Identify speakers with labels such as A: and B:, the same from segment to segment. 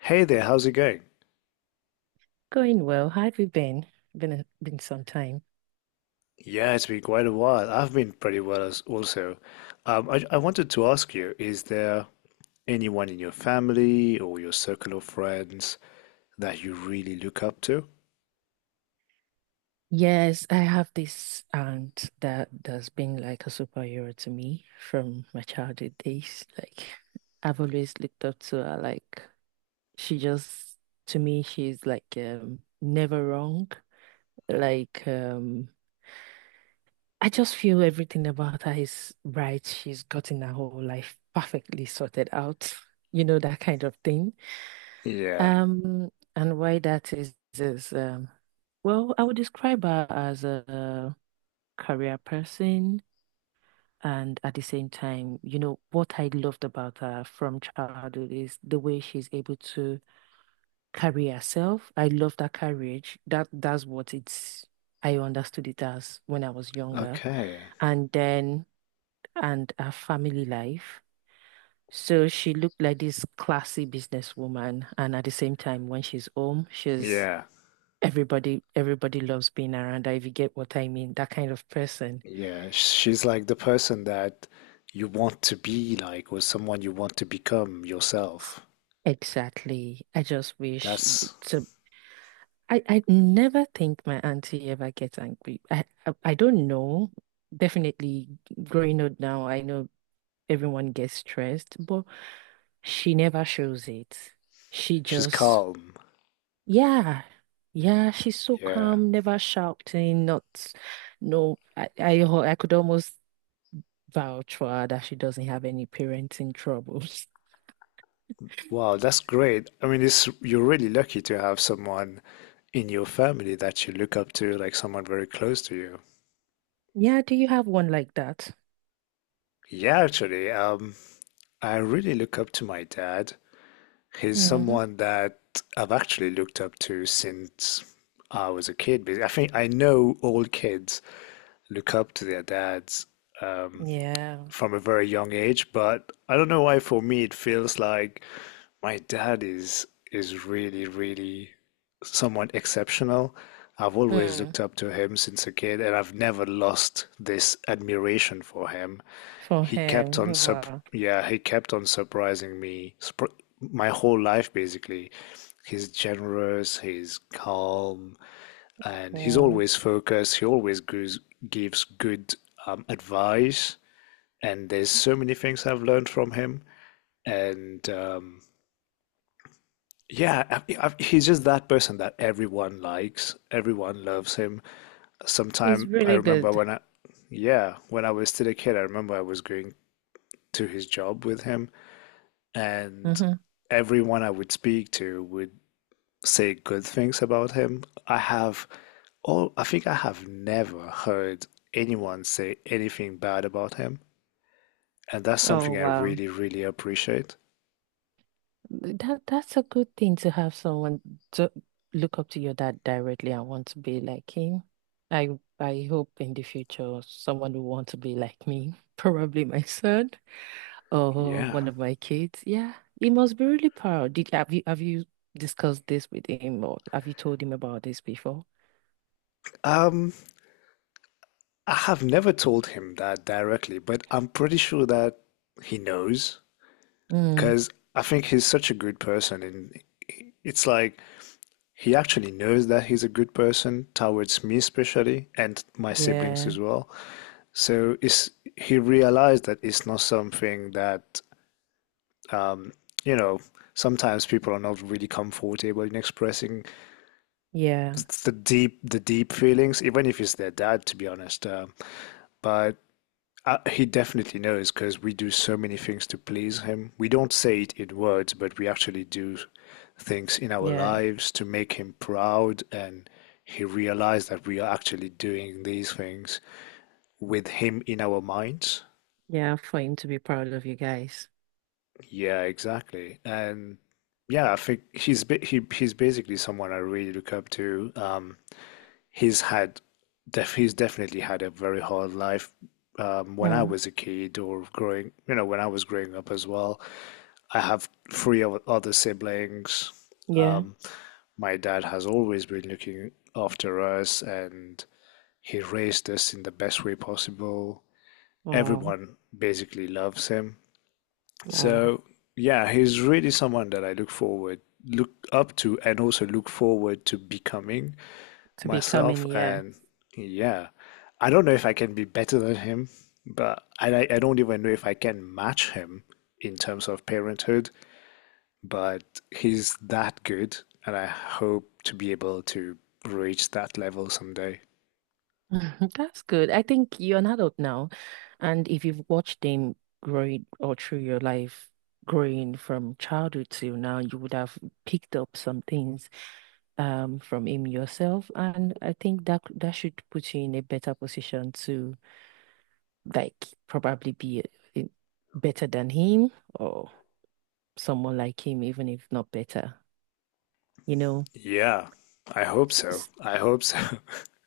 A: Hey there, how's it going?
B: Going well. How have you been? Been some time.
A: Yeah, it's been quite a while. I've been pretty well as also. I wanted to ask you, is there anyone in your family or your circle of friends that you really look up to?
B: Yes, I have this aunt that has been like a superhero to me from my childhood days. Like I've always looked up to her. Like she just to me, she's like never wrong. Like I just feel everything about her is right. She's gotten her whole life perfectly sorted out. You know, that kind of thing.
A: Yeah.
B: Um, and why that is, well, I would describe her as a career person, and at the same time, you know, what I loved about her from childhood is the way she's able to carry herself. I love that courage. That's what it's. I understood it as when I was younger,
A: Okay.
B: and then and her family life. So she looked like this classy businesswoman, and at the same time, when she's home, she's
A: Yeah.
B: everybody loves being around her, if you get what I mean, that kind of person.
A: Yeah. She's like the person that you want to be like, or someone you want to become yourself.
B: Exactly. I just wish
A: That's,
B: so I never think my auntie ever gets angry. I don't know. Definitely growing up now, I know everyone gets stressed, but she never shows it. She
A: she's
B: just
A: calm.
B: yeah. Yeah, she's so
A: Yeah.
B: calm, never shouting, not no I could almost vouch for her that she doesn't have any parenting troubles.
A: Wow, that's great. I mean, you're really lucky to have someone in your family that you look up to, like someone very close to you?
B: Yeah, do you have one like that?
A: Yeah, actually, I really look up to my dad. He's
B: Hmm.
A: someone that I've actually looked up to since I was a kid. Because I think I know all kids look up to their dads. Um,
B: Yeah.
A: from a very young age, but I don't know why for me it feels like my dad is really, really somewhat exceptional. I've always
B: Mm.
A: looked up to him since a kid, and I've never lost this admiration for him.
B: For
A: He kept
B: him.
A: on
B: Oh,
A: sup
B: wow.
A: Yeah, he kept on surprising me sp my whole life basically. He's generous, he's calm, and he's
B: Mm.
A: always focused. He always gives good advice, and there's so many things I've learned from him. And yeah, he's just that person that everyone likes, everyone loves him.
B: It's
A: Sometime I
B: really
A: remember
B: good.
A: when I, Yeah, when I was still a kid, I remember I was going to his job with him, and
B: Hmm.
A: everyone I would speak to would say good things about him. I think I have never heard anyone say anything bad about him, and that's
B: Oh,
A: something I
B: wow.
A: really, really appreciate.
B: That's a good thing to have someone to look up to your dad directly and want to be like him. I hope in the future someone will want to be like me, probably my son or
A: Yeah.
B: one of my kids. Yeah, he must be really proud. Did have you discussed this with him or have you told him about this before?
A: Um, I have never told him that directly, but I'm pretty sure that he knows
B: Mm,
A: because I think he's such a good person, and it's like he actually knows that he's a good person towards me especially and my siblings
B: yeah,
A: as well. So it's, he realized that it's not something that um, you know sometimes people are not really comfortable in expressing
B: yeah,
A: the deep feelings, even if it's their dad, to be honest. But he definitely knows because we do so many things to please him. We don't say it in words, but we actually do things in our
B: yeah,
A: lives to make him proud. And he realized that we are actually doing these things with him in our minds.
B: yeah. For him to be proud of you guys.
A: Yeah, exactly. And yeah, I think he's basically someone I really look up to. He's had he's definitely had a very hard life when I
B: Mm,
A: was a kid or growing, you know, when I was growing up as well. I have three other siblings.
B: yeah.
A: Um, my dad has always been looking after us and he raised us in the best way possible.
B: Oh,
A: Everyone basically loves him.
B: oh,
A: So yeah, he's really someone that look up to, and also look forward to becoming
B: to becoming
A: myself.
B: yeah.
A: And yeah, I don't know if I can be better than him, but I don't even know if I can match him in terms of parenthood. But he's that good, and I hope to be able to reach that level someday.
B: That's good. I think you're an adult now. And if you've watched them growing all through your life, growing from childhood till now, you would have picked up some things from him yourself. And I think that that should put you in a better position to like probably be in- better than him or someone like him, even if not better, you know.
A: Yeah, I hope so. I hope so.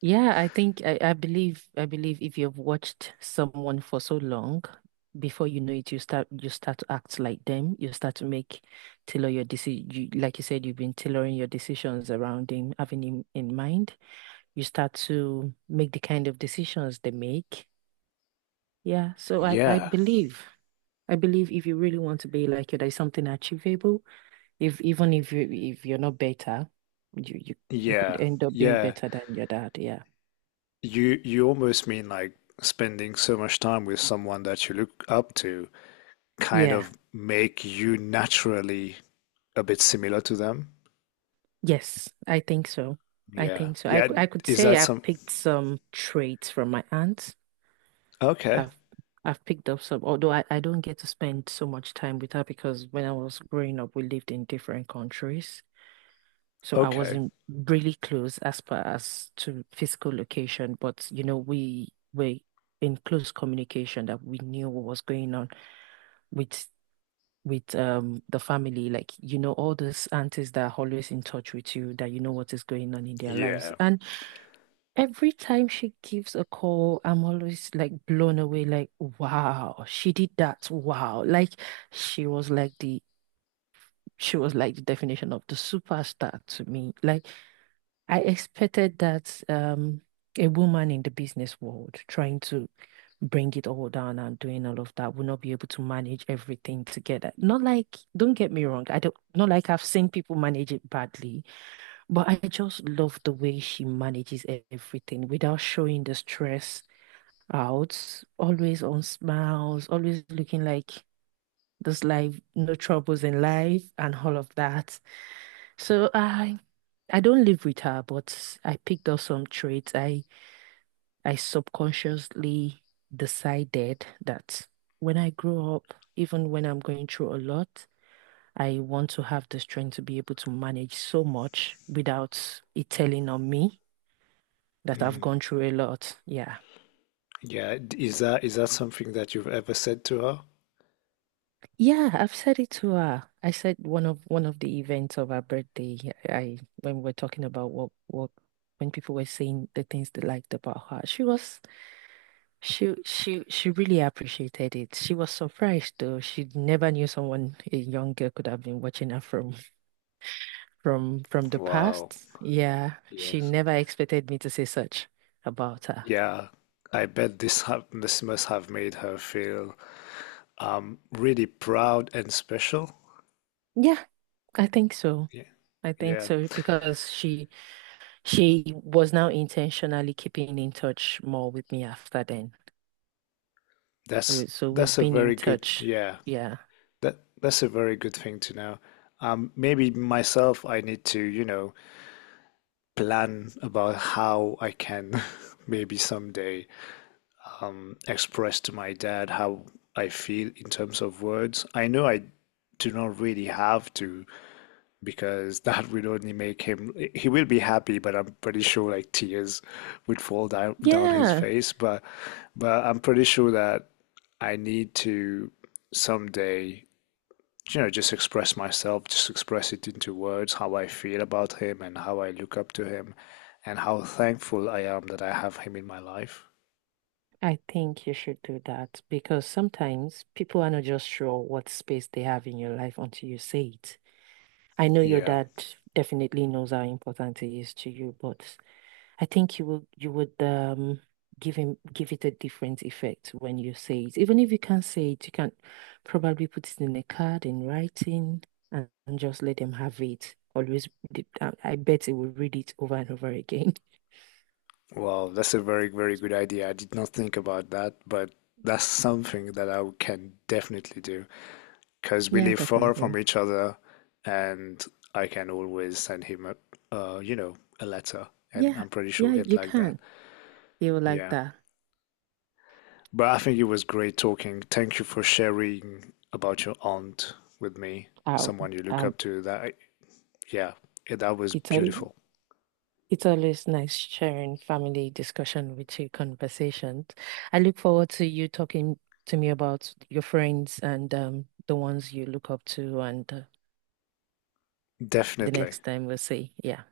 B: Yeah, I think I believe if you've watched someone for so long, before you know it, you start to act like them. You start to make tailor your decision. You, like you said, you've been tailoring your decisions around him, having him in mind. You start to make the kind of decisions they make. Yeah, so I I
A: Yeah,
B: believe I believe if you really want to be like you, there's something achievable. If even if you're not better, you you you could
A: yeah,
B: end up being
A: yeah.
B: better than your dad. Yeah,
A: You you almost mean like spending so much time with someone that you look up to kind
B: yeah.
A: of make you naturally a bit similar to them.
B: Yes, I think so. I
A: Yeah.
B: think so. I,
A: Yeah.
B: c- I could
A: Is that
B: say I
A: some?
B: picked some traits from my aunt.
A: Okay.
B: I've I've picked up some, although I don't get to spend so much time with her because when I was growing up, we lived in different countries. So I
A: Okay.
B: wasn't really close as far as to physical location, but you know, we were in close communication that we knew what was going on with with the family, like you know all those aunties that are always in touch with you that you know what is going on in their lives
A: Yeah.
B: and every time she gives a call, I'm always like blown away, like, wow, she did that. Wow. Like she was like the she was like the definition of the superstar to me. Like I expected that a woman in the business world trying to bring it all down and doing all of that would not be able to manage everything together. Not like, don't get me wrong, I don't not like I've seen people manage it badly. But I just love the way she manages e- everything without showing the stress out, always on smiles, always looking like this life, no troubles in life and all of that. So I don't live with her, but I picked up some traits. I subconsciously decided that when I grow up, even when I'm going through a lot, I want to have the strength to be able to manage so much without it telling on me. That I've
A: Mm.
B: gone through a lot. Yeah.
A: Yeah. Is that something that you've ever said to her?
B: Yeah, I've said it to her. I said one of the events of her birthday, I when we're talking about what when people were saying the things they liked about her, she really appreciated it. She was surprised though. She never knew someone a young girl could have been watching her from from the
A: Wow.
B: past. Yeah, she
A: Yes.
B: never expected me to say such about her.
A: Yeah. I bet this must have made her feel really proud and special.
B: Yeah, I think so.
A: Yeah.
B: I think
A: Yeah.
B: so because she was now intentionally keeping in touch more with me after then.
A: That's
B: We- So we've
A: that's a
B: been in
A: very good.
B: touch.
A: Yeah.
B: Yeah.
A: That's a very good thing to know. Maybe myself, I need to, you know, plan about how I can maybe someday express to my dad how I feel in terms of words. I know I do not really have to because that will only make him, he will be happy, but I'm pretty sure like tears would fall down his
B: Yeah.
A: face. But I'm pretty sure that I need to someday you know, just express myself, just express it into words, how I feel about him and how I look up to him and how thankful I am that I have him in my life.
B: I think you should do that because sometimes people are not just sure what space they have in your life until you say it. I know your
A: Yeah.
B: dad definitely knows how important it is to you, but I think you will you would give him give it a different effect when you say it. Even if you can't say it, you can probably put it in a card in writing and just let them have it. Always, read it. I bet they will read it over and over again.
A: Well, that's a very, very good idea. I did not think about that, but that's something that I can definitely do because we
B: Yeah,
A: live far from
B: definitely.
A: each other and I can always send him a, you know, a letter and
B: Yeah,
A: I'm pretty sure
B: yeah,
A: he'd
B: you
A: like that.
B: can. They will like
A: Yeah.
B: that.
A: But I think it was great talking. Thank you for sharing about your aunt with me,
B: Oh,
A: someone you look
B: Um,
A: up to. Yeah, that was
B: it's all.
A: beautiful.
B: It's always nice sharing family discussion with you, conversations. I look forward to you talking to me about your friends and the ones you look up to, and the
A: Definitely.
B: next time we'll see. Yeah.